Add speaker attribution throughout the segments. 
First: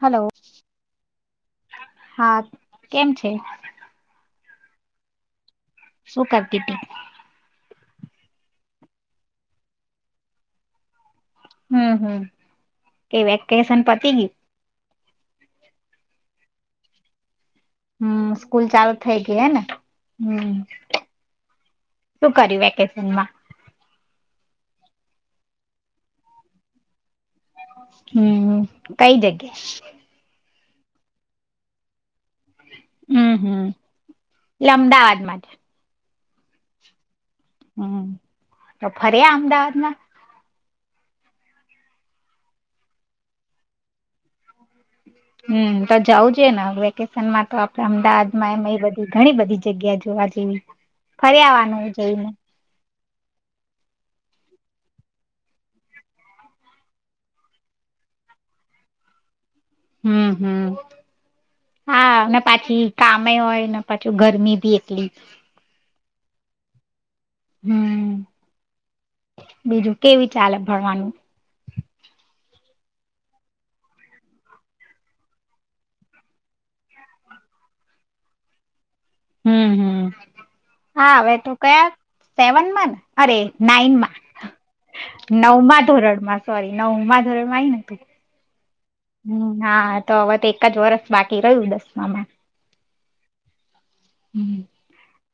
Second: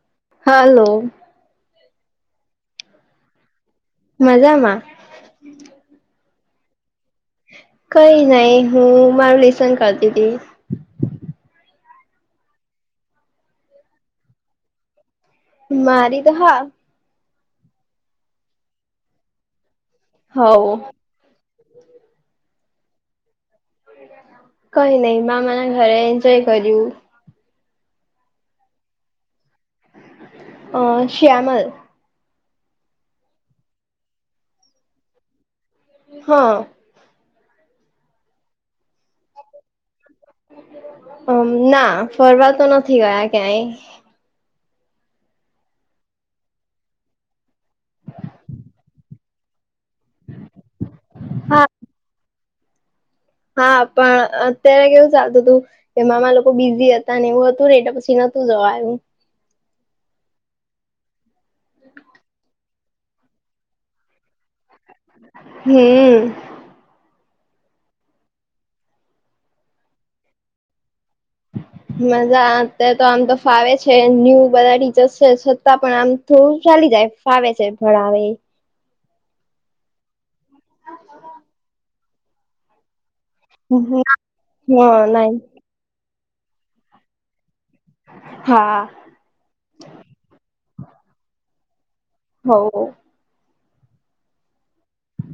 Speaker 1: Hello
Speaker 2: hello
Speaker 1: હા કેમ છે.
Speaker 2: મજમાં
Speaker 1: શું કરતી થી?
Speaker 2: કઈ નઈ હું મારું લિસન કરતી હતી.
Speaker 1: હમ હમ કે વેકેશન પતિ ગયુ?
Speaker 2: મારી તો હા.
Speaker 1: હમ સ્કૂલ ચાલુ થઈ ગઈ હે ને. હમ,
Speaker 2: હોવ
Speaker 1: શું કર્યું વેકેશનમાં?
Speaker 2: કઈ નહીિ મા મને ઘરે એન્જોય કર્યું.
Speaker 1: હમ કઈ જગ્યાએ?
Speaker 2: અ શ્યામલ.
Speaker 1: હમ હમ, એટલે અમદાવાદ માતે.
Speaker 2: હા.
Speaker 1: હમ તો ફરે અમદાવાદમાં?
Speaker 2: ના ફરવા તો નથી ગયા ક્યાંય.
Speaker 1: હમ તો જઉુંજ ને વેકેશનમાં તો આપડે અમદાવાદમાં બધી ઘણી બધી જગ્યા જોવા જેવી, ફરી
Speaker 2: હા
Speaker 1: આવાનું જઈને.
Speaker 2: હા, પણ અત્યારે કેવું ચાલતું તું, કે મામા લોકો બિઝી હતા ને એવું હતું ને એટલે પછી નતું જવાયુ.
Speaker 1: હમ હમ. હા ને પાછી કામે હોય ને પાછું ગરમી મી એટલી.
Speaker 2: હમ
Speaker 1: હમ, બીજું કેવી ચાલે ભણવાનું?
Speaker 2: મજા અત્યારે તો આમ તો ફાવે છે, ન્યૂ બધા ટીચરસ છે છતાં પણ આમ થોડું ચાલી જાય ફાવે છે ભણાવે એ.
Speaker 1: હમ્મ, હમ્મ. હા, અવે તું કયા સેવન માં ને? અરે! નાઈનમાં.
Speaker 2: હ ના
Speaker 1: નવ માં ધોરણ મા સોરી નવઉમા ધોરણમાં આઈને હ
Speaker 2: હા
Speaker 1: હા તો અવે તો એક જ વરષ બાકી રહ્યું દસ આમ
Speaker 2: હ ઓ.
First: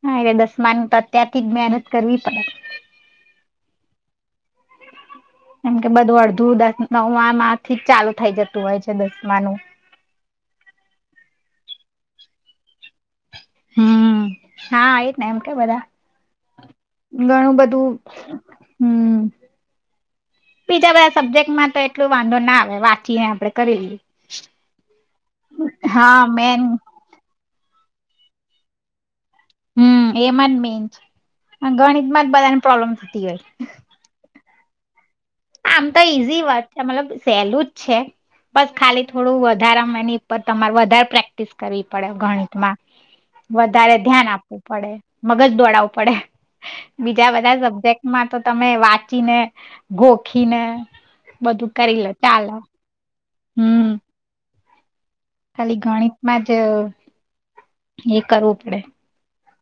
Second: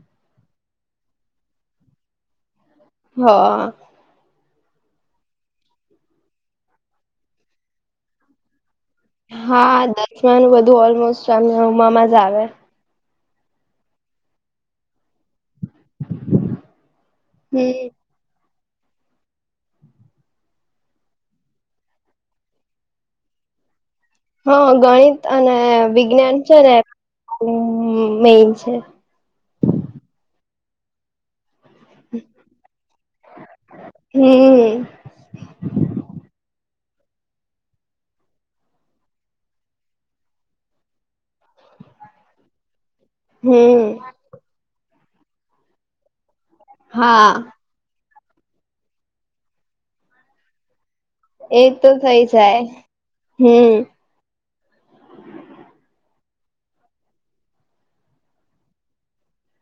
Speaker 1: હા, એ દસમાની તો અત્યારથી જ મહેનત કરવી પડે.
Speaker 2: હા.
Speaker 1: એમ કે બધું અડધું દસ નવમાં માથી જ ચાલુ થઈ જતું હોય છે. દસમાનું.
Speaker 2: તાનું બધું ઓલમોસ્ટમ ચાલુ નવમાં માં જ આવે.
Speaker 1: હમ્મ. હા એ ને એમ કે બધા. ઘણું બધું
Speaker 2: હમ
Speaker 1: હમ્મ. બીજા બધા સબ્જેક્ટમાં તો એટલું વાંધો ના આવે વાંચીને આપડે કરી લીએ.
Speaker 2: હા, ગણિત અને વિજ્ઞાન છે
Speaker 1: મેન
Speaker 2: ને ને હમ્મ, મેઇન છે.
Speaker 1: હમ એમા જ મેઇન છે. ગણિત માં જ બધાને પ્રોબ્લેમ થતી હોય.
Speaker 2: હમ
Speaker 1: આમ તો ઈઝી વાત છે, મતલબ સેહલું જ છે, બસ ખાલી થોડું વધારે માં એની ઉપર તમારે વધારે પ્રેક્ટિસ કરવી પડે ગણિતમાં.
Speaker 2: હમ
Speaker 1: વધારે ધ્યાન આપવું પડે. મગજ દોડાવવું પડે. બીજા બધા
Speaker 2: હા
Speaker 1: સબ્જેક્ટ માં તો તમે વાંચીને ગો ખીને
Speaker 2: એ તો થઇ જાય હમ્મ.
Speaker 1: હમ ખાલી ગણિતમાં જ એ કરવું પડે.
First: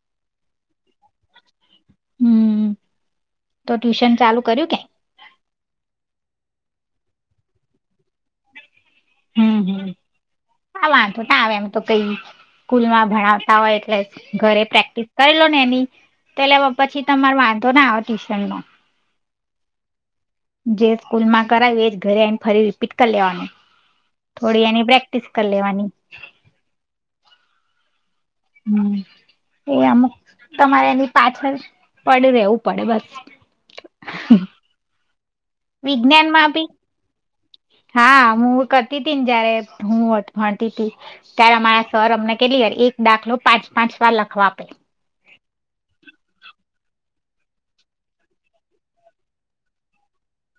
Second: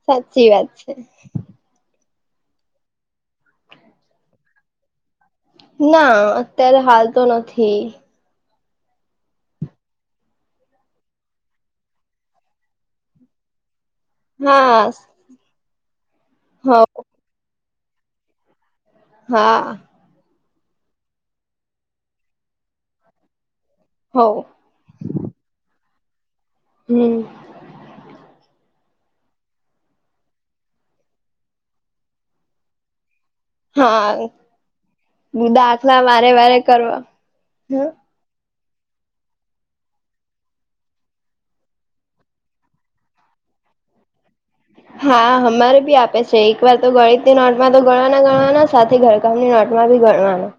Speaker 2: સાચી વાત છે.
Speaker 1: હમ તો ટ્યુશન ચાલુ કર્યું કે?
Speaker 2: ના અત્યારે હાલ તો નથી.
Speaker 1: હમ્મ હમ્મ વાંધો ના આવે એમ તો કઈ સ્કૂલમાં ભણાવતા હોય એટલે ઘરે
Speaker 2: હા
Speaker 1: પ્રેક્ટિસ કરી લો ને એની તો એલે
Speaker 2: હ
Speaker 1: પછી તમાર વાંધ તો ના આવે ટ્યુશનનો.
Speaker 2: હા.
Speaker 1: જે સ્કૂલમાં કરાવીએ એજ ઘરે આઈને ફરી રીપીટ કરી લેવાનું.
Speaker 2: હો
Speaker 1: થોડી એની પ્રેક્ટિસ કરી લેવાની.
Speaker 2: હમ્મ.
Speaker 1: હમ્મ એ અમુક તમારે એની પાછળ પડયું રેવું પડે બસ.
Speaker 2: હા. દાખલા વારે
Speaker 1: વિજ્ઞાનમાં
Speaker 2: વારે
Speaker 1: બી
Speaker 2: કરવા હમ્મ.
Speaker 1: હા હું કરતી હતી ને જયારે હું ભણતી હતી ત્યારે અમારા સર અમને કેટલી વાર એક દાખલો પાંચ પાંચ વાર લખવા આપે.
Speaker 2: હા હમારે બી આપે છે એક વાર તો ગણિતની નોટમાં તો ગણવાના ગણવાના સાથે ઘરકામની નોટમાં ભી ગણવાના.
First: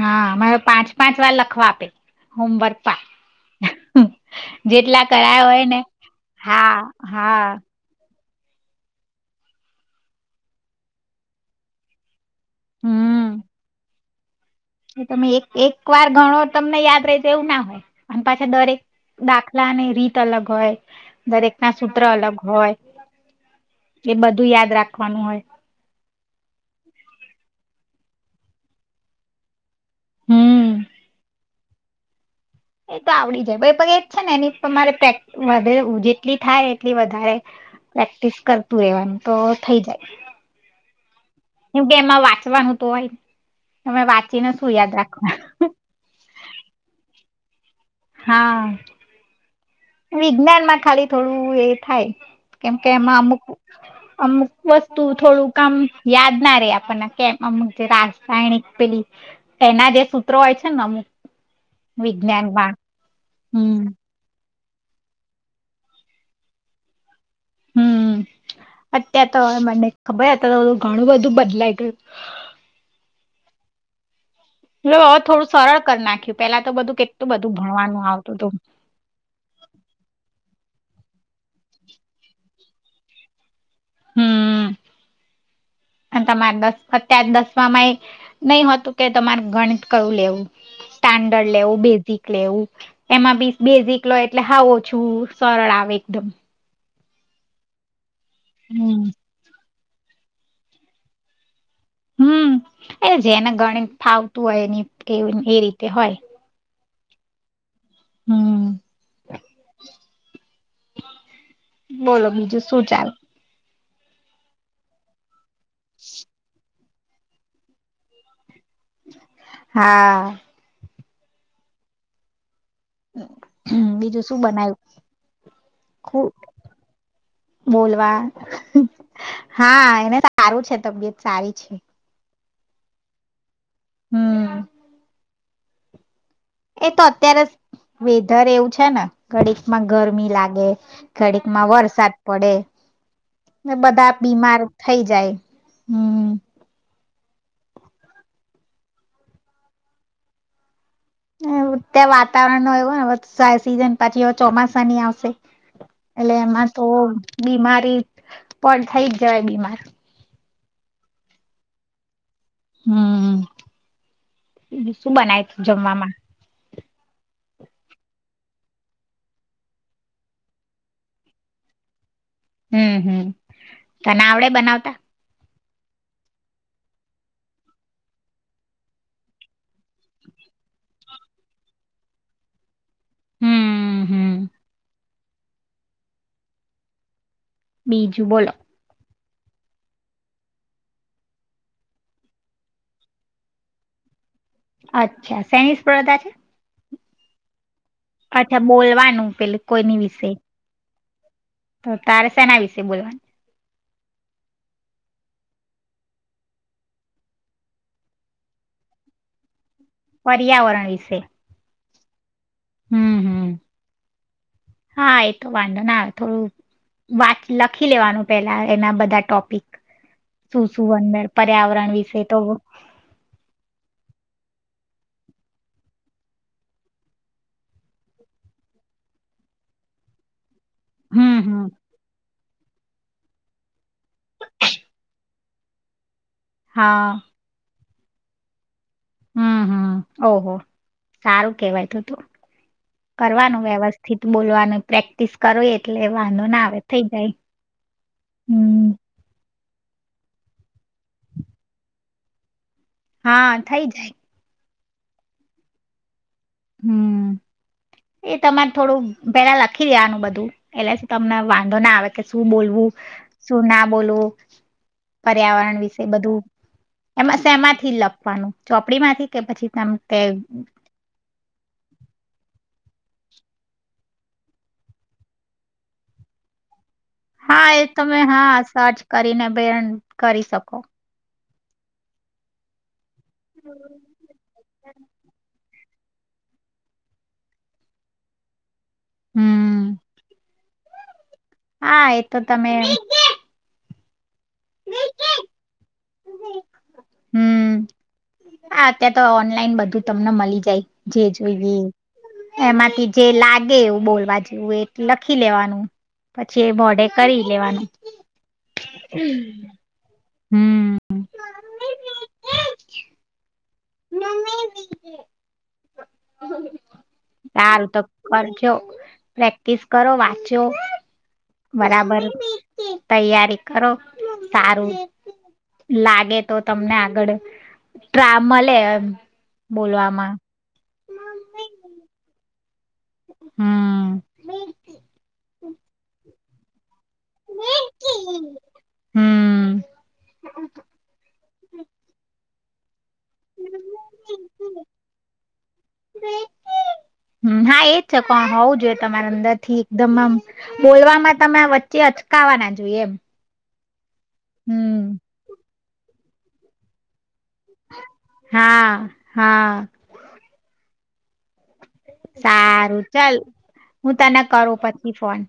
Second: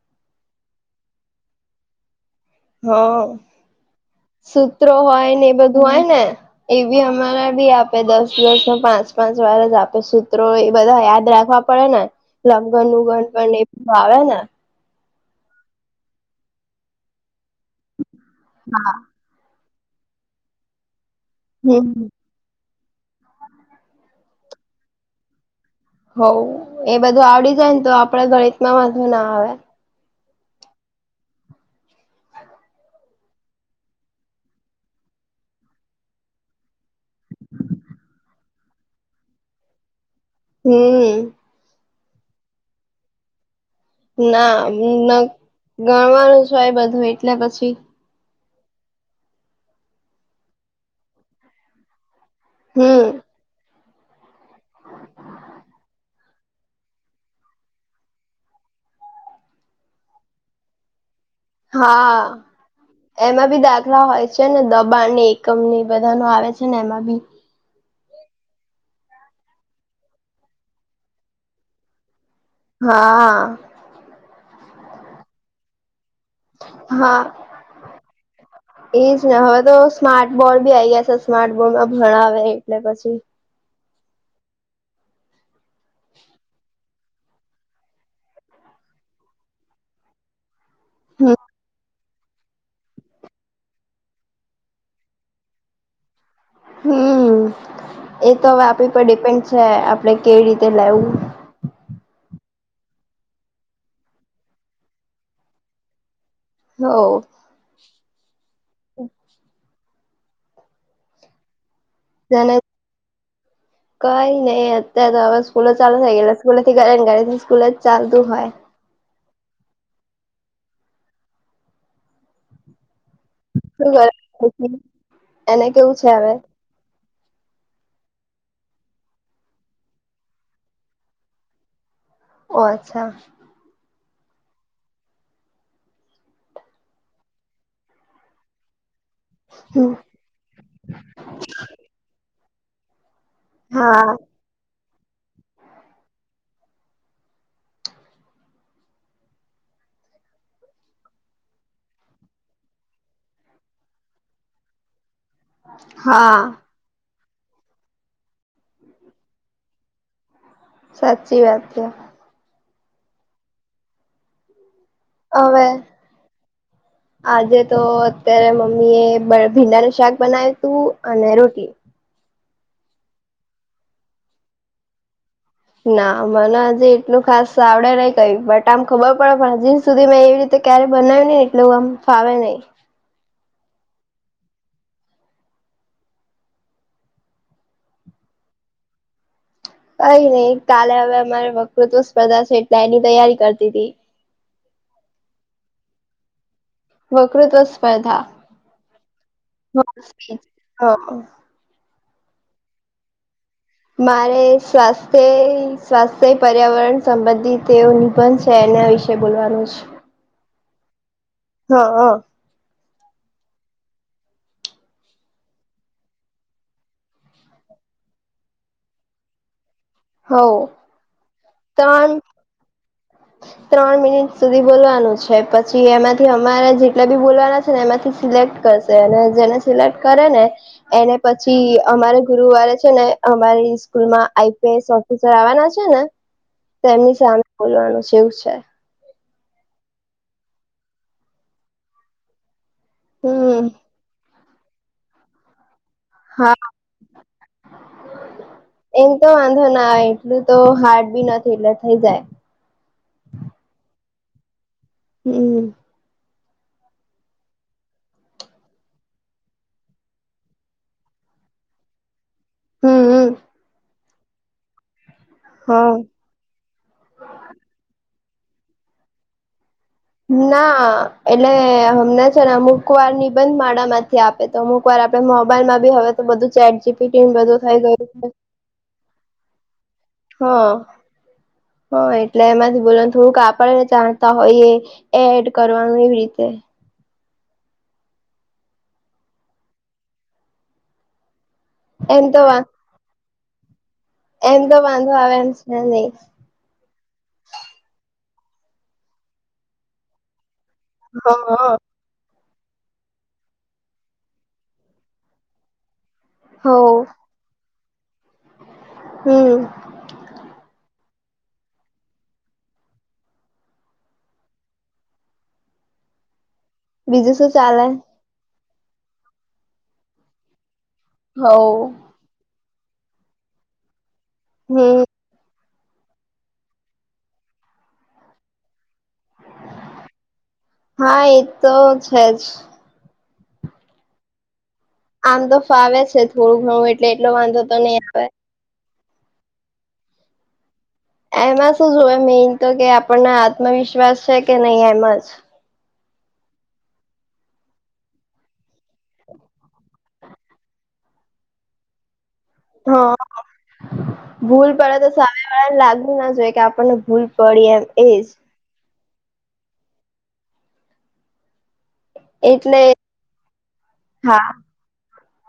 Speaker 1: હા મારે પાંચ પાંચ વાર લખવા આપે. હોમવર્ક
Speaker 2: હ
Speaker 1: પા
Speaker 2: સૂત્રો હોય ને એ બધું હોય ને એ
Speaker 1: હા
Speaker 2: બી અમારા
Speaker 1: હા
Speaker 2: બી આપે દસ દસ, પાંચ-પાંચ વાર જ આપે સૂત્રો એ બધા યાદ રાખવા પડે ને. લંગનનુ
Speaker 1: હમ
Speaker 2: ગણપ એ ભાવે ને?
Speaker 1: તમે એક એક વાર ગણો તમને યાદ રહી જ એવું ના અને પાછા દરેક ડાખ ખલાની રીત અલગ હોય. દરેકના
Speaker 2: હમ
Speaker 1: સૂત્ર અલગ હોય એ બ ધું યાદ રાખવાનું હોય.
Speaker 2: હવ એ બધું આવડી જાયને તો આ પણે ગણિતમાં વાંધો ના આવે.
Speaker 1: હમ્મ. એ તો આવડી જાય [unintelligible] એ જ છે ને એની તમારે પ્રેક વધે જેટલી થાય એટલી વધારે પ્રેક્ટિસ કરતું રહેવાનુ તો થઈ જાય.
Speaker 2: હમ્મ.
Speaker 1: એ કે એમાં વાંચવાનું તો હોય. તમે વાંચીને
Speaker 2: ના
Speaker 1: શું
Speaker 2: ન
Speaker 1: યાદ રાખવા
Speaker 2: ગણવાનું જ હોય બધું એ ને પછી
Speaker 1: હા. વિજ્ઞાનમાં ખાલી થોડું એ થાય. કેમકે
Speaker 2: હમ
Speaker 1: એમાં અમુક અમુક વસ્તુ થોડું કામ યાદ ના રે આપણને કેમ અમુક જે રાસાયણિક પેલી એના જે સૂત્રો હોય છે ને અમુક
Speaker 2: હા
Speaker 1: વિજ્ઞાનમાં
Speaker 2: એમાં બી
Speaker 1: હમ
Speaker 2: દાખલા હોય છે છે ને દબાણ ને એકમ ને એ બધા નો આવે છે ને એમાં બી
Speaker 1: હમ અત્યારે તો મને ખબરત તો ઘણું બધું બદલાઈ ગયું
Speaker 2: હા
Speaker 1: લ્યો હવે થોડું સરળ કરી નાખ્યું પેલા તો બધું
Speaker 2: હા
Speaker 1: કેટલું બધું ભણવાનું આવતું હતું
Speaker 2: એજ ને હવે તો સ્માર્ટ બોર્ડ બી આ ગયા છે સ્માર્ટ બોડમાં ભણાવે એટલે પછી-
Speaker 1: હમ તમારે દસ અત્યાર દસમાં એ નઈ હોતું, કે તમારે ગણિત કયું લેવું.
Speaker 2: હમ
Speaker 1: [unintelligible] લેવું એમાં બી બેઝિક લેવ, એટલે હાવ ઓછું સરળ આવે એકદમ.
Speaker 2: હમ. એ તો આપણા
Speaker 1: હમ
Speaker 2: પર ડિપેન્ડ છે. આપણે કેવી રીતે લેવું.
Speaker 1: હમ, એ જેને ગણી ફાવતું હોય ની કે એ રીતે હોય.
Speaker 2: હોવ.
Speaker 1: હમ
Speaker 2: [inaudible]
Speaker 1: બોલો
Speaker 2: જેને
Speaker 1: બીજું શું ચાલે?
Speaker 2: કઈ નઈ અત્ [unintelligible] [unintelligible] જ ચાલતું હોય.
Speaker 1: હા. બીજું શું બનાવ્યું
Speaker 2: [unintelligible] એને કેવું છે
Speaker 1: ખું
Speaker 2: હવે.
Speaker 1: બોલવા, હા એને સારૂ છે તબિયત સારી છે.
Speaker 2: ઓ અચ્છા.
Speaker 1: હમ. એ તો અત્યારે વેધર એવું છે ને. ઘડીક માં ગરમી લાગે ઘડીક માં વરસાદ પડે ને
Speaker 2: હા
Speaker 1: બધા બીમાર થઇ જાય હમ ત્યાં વાતાવરણ નુ એવુ હોયને સીઝન પાછી ચોમાસાની આવશે એટલે
Speaker 2: હા
Speaker 1: એમાં તો બીમારી પણ થઈ જ જવાય બીમાર
Speaker 2: સાચી વાત છે
Speaker 1: હામ બીજુ શું બનાય તુ
Speaker 2: હવે
Speaker 1: જમવામાં
Speaker 2: આજે તો અત્યારે મમ્મી એ બ ભીંડાનું શાક બનાવ્યું તું અને રોટલી
Speaker 1: હમ હમ તને આવડે બનાવતા
Speaker 2: ના મને હજી એટલું ખાસ આવડે નઈ કય બટ આમ ખબર પડે પણ હજી સુધી મેં એવી રીતે ક્યારે બનાયું ની એટલું આમ ફાવે ની
Speaker 1: હમ હમ બીજું બોલો
Speaker 2: કઈ નહી કાલે હવે અમારે વકૃત્વ સ્પર્ધા છે એટલે એની તૈયારી કરતી તી
Speaker 1: અચ્છા સેની સ્પધા છે?
Speaker 2: વકૃત્વ સ્પ
Speaker 1: અચ્છા બોલવાનું પેલુ કોઈની વિશે
Speaker 2: હ
Speaker 1: તો તારે સેના વિશે બોલવાનુ
Speaker 2: મારે સ્વાસ્થ્ય સ્વાસ્થ્ય પર્યાવરણ સંબંધિત તેવ નિબંધ છે એના વિશે બોલવાનું છે.
Speaker 1: પર્યાવરણ વિશે.
Speaker 2: હા હા.
Speaker 1: હમ હમ, હા એતો વાંધો ના થોડું વા લખી લેવાનું પેલા એના બધા ટોપિક.
Speaker 2: હવ
Speaker 1: શું શું અંદર પર્યાવરણ
Speaker 2: ત્રણ
Speaker 1: વિશે તો
Speaker 2: ત્રણ મિનિટ સુધી બોલવાનું છે પછી એમાંથી અમારે જેટલા બી બોલવાના છે ને એમાંથી સિલેક્ટ કરશે અને જેને સિલેક્ટ કરે ને. એને
Speaker 1: હમ્મ
Speaker 2: પછી
Speaker 1: હમ્મ
Speaker 2: અમારે ગુરુવારે ને અમારી સ્કૂલમાં આઈ પી એસ ઓફિસર આવવાના છે ને.
Speaker 1: હા
Speaker 2: એમની સામે બોલવાનું છે. જેવું છે.
Speaker 1: હમ હમ, ઓહો સારું કેવાય તો તો. કરવાનું
Speaker 2: હમ
Speaker 1: વ્યવસ્થિત. બોલવાનું પ્રેક્ટિસ કરો એ એટલે વાંધો
Speaker 2: હા
Speaker 1: ના આવે થઇ જાય, હમ.
Speaker 2: હા એટલું તો હાર્ડ બી નથી એટલે થઈ જાય.
Speaker 1: હા થઈ જાય.
Speaker 2: હમ.
Speaker 1: હમ. એ તમારે થોડું પેલા લખી દેવા નું બધું એટલે તમને વાંધો ના આવે. કે શું બોલવું,
Speaker 2: હમ
Speaker 1: શું ના બોલવું. [inaudible] પર્યાવરણ
Speaker 2: હા
Speaker 1: વિશે બધું એમાં સેમાં થી લપ પાનું ચોપડી માંથી કે પછી તમ તે
Speaker 2: ના એટલે હમને છે ને અમુક અમુક વાર નિબંધ માળા માંથી આપે તો અમુક વાર આપડે મોબાઈલમાં ભી હવે તો બધું ચેટ જી
Speaker 1: હા, એ તમે હા સર્ચ કરીને બેન કરી શકો.
Speaker 2: હ, એટલે એમાંથી બુલનત લોક આપણેને જાણતા હોઈએ એડ કર કરવાનું એવી રીતે.
Speaker 1: હમ્મ. હા,
Speaker 2: એમ
Speaker 1: એતો
Speaker 2: તો
Speaker 1: તમે
Speaker 2: એમ તો વાંધો આવે એમ છે નહી.
Speaker 1: હમ્મ. આ અત્યા તો ઓનલાઈન બધું તમને મળી જાય. જે
Speaker 2: હા
Speaker 1: જોઈએ એ. એમાંથી જે લાગે એવું બોલવા જેવું એ લખી લેવાનું. પછી
Speaker 2: હો
Speaker 1: એ મોડે કરી લેવાનું. હમ
Speaker 2: હમ
Speaker 1: [unintelligible] નમે લજ [unintelligible]
Speaker 2: બીજું શું ચાલે?
Speaker 1: જો પ્રેક્ટિસ કરો વાંચો.
Speaker 2: હો હમ
Speaker 1: બરાબર. તૈયારી કરો. સારું. લાગે તો તમને આગળ મળે. બોલવામાં
Speaker 2: હા એ તો છે જ.
Speaker 1: હમ.
Speaker 2: હોું ઘરું એ [unintelligible] એટલે એટલો વાંધો તો નહી આવે.
Speaker 1: હમ.
Speaker 2: એમાં શું જો એ મેન તો કે આપ પણને આત્મવિશ્વાસ છે કે નહીં એમ જ.
Speaker 1: હમ્મ, એજ છે કો હોવ જોઈએ તમારા અંદર થી એકદમ આમ બોલવામાં તમે વચ્ચે જ કાવા ના જોઈએ એમ.
Speaker 2: હા ભૂલ પડે
Speaker 1: હમ
Speaker 2: તો સામે વાલા લાગ ના જોઈએ કે આપણને ભૂલ પડી એમ એજ.
Speaker 1: હા હા.
Speaker 2: એટલે
Speaker 1: સારું ચાલ હું તને
Speaker 2: હા
Speaker 1: કરું પછી ફોન,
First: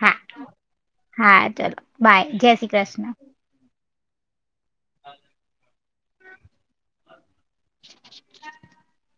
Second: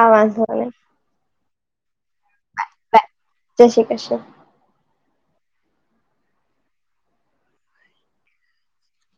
Speaker 1: હા
Speaker 2: વાંધો નહી
Speaker 1: હા. ચલ બાાય જય શ્રી કૃષ્ણ.
Speaker 2: બાય જય શ્રી ક્રિષ્ના.
Speaker 1: [inaudible]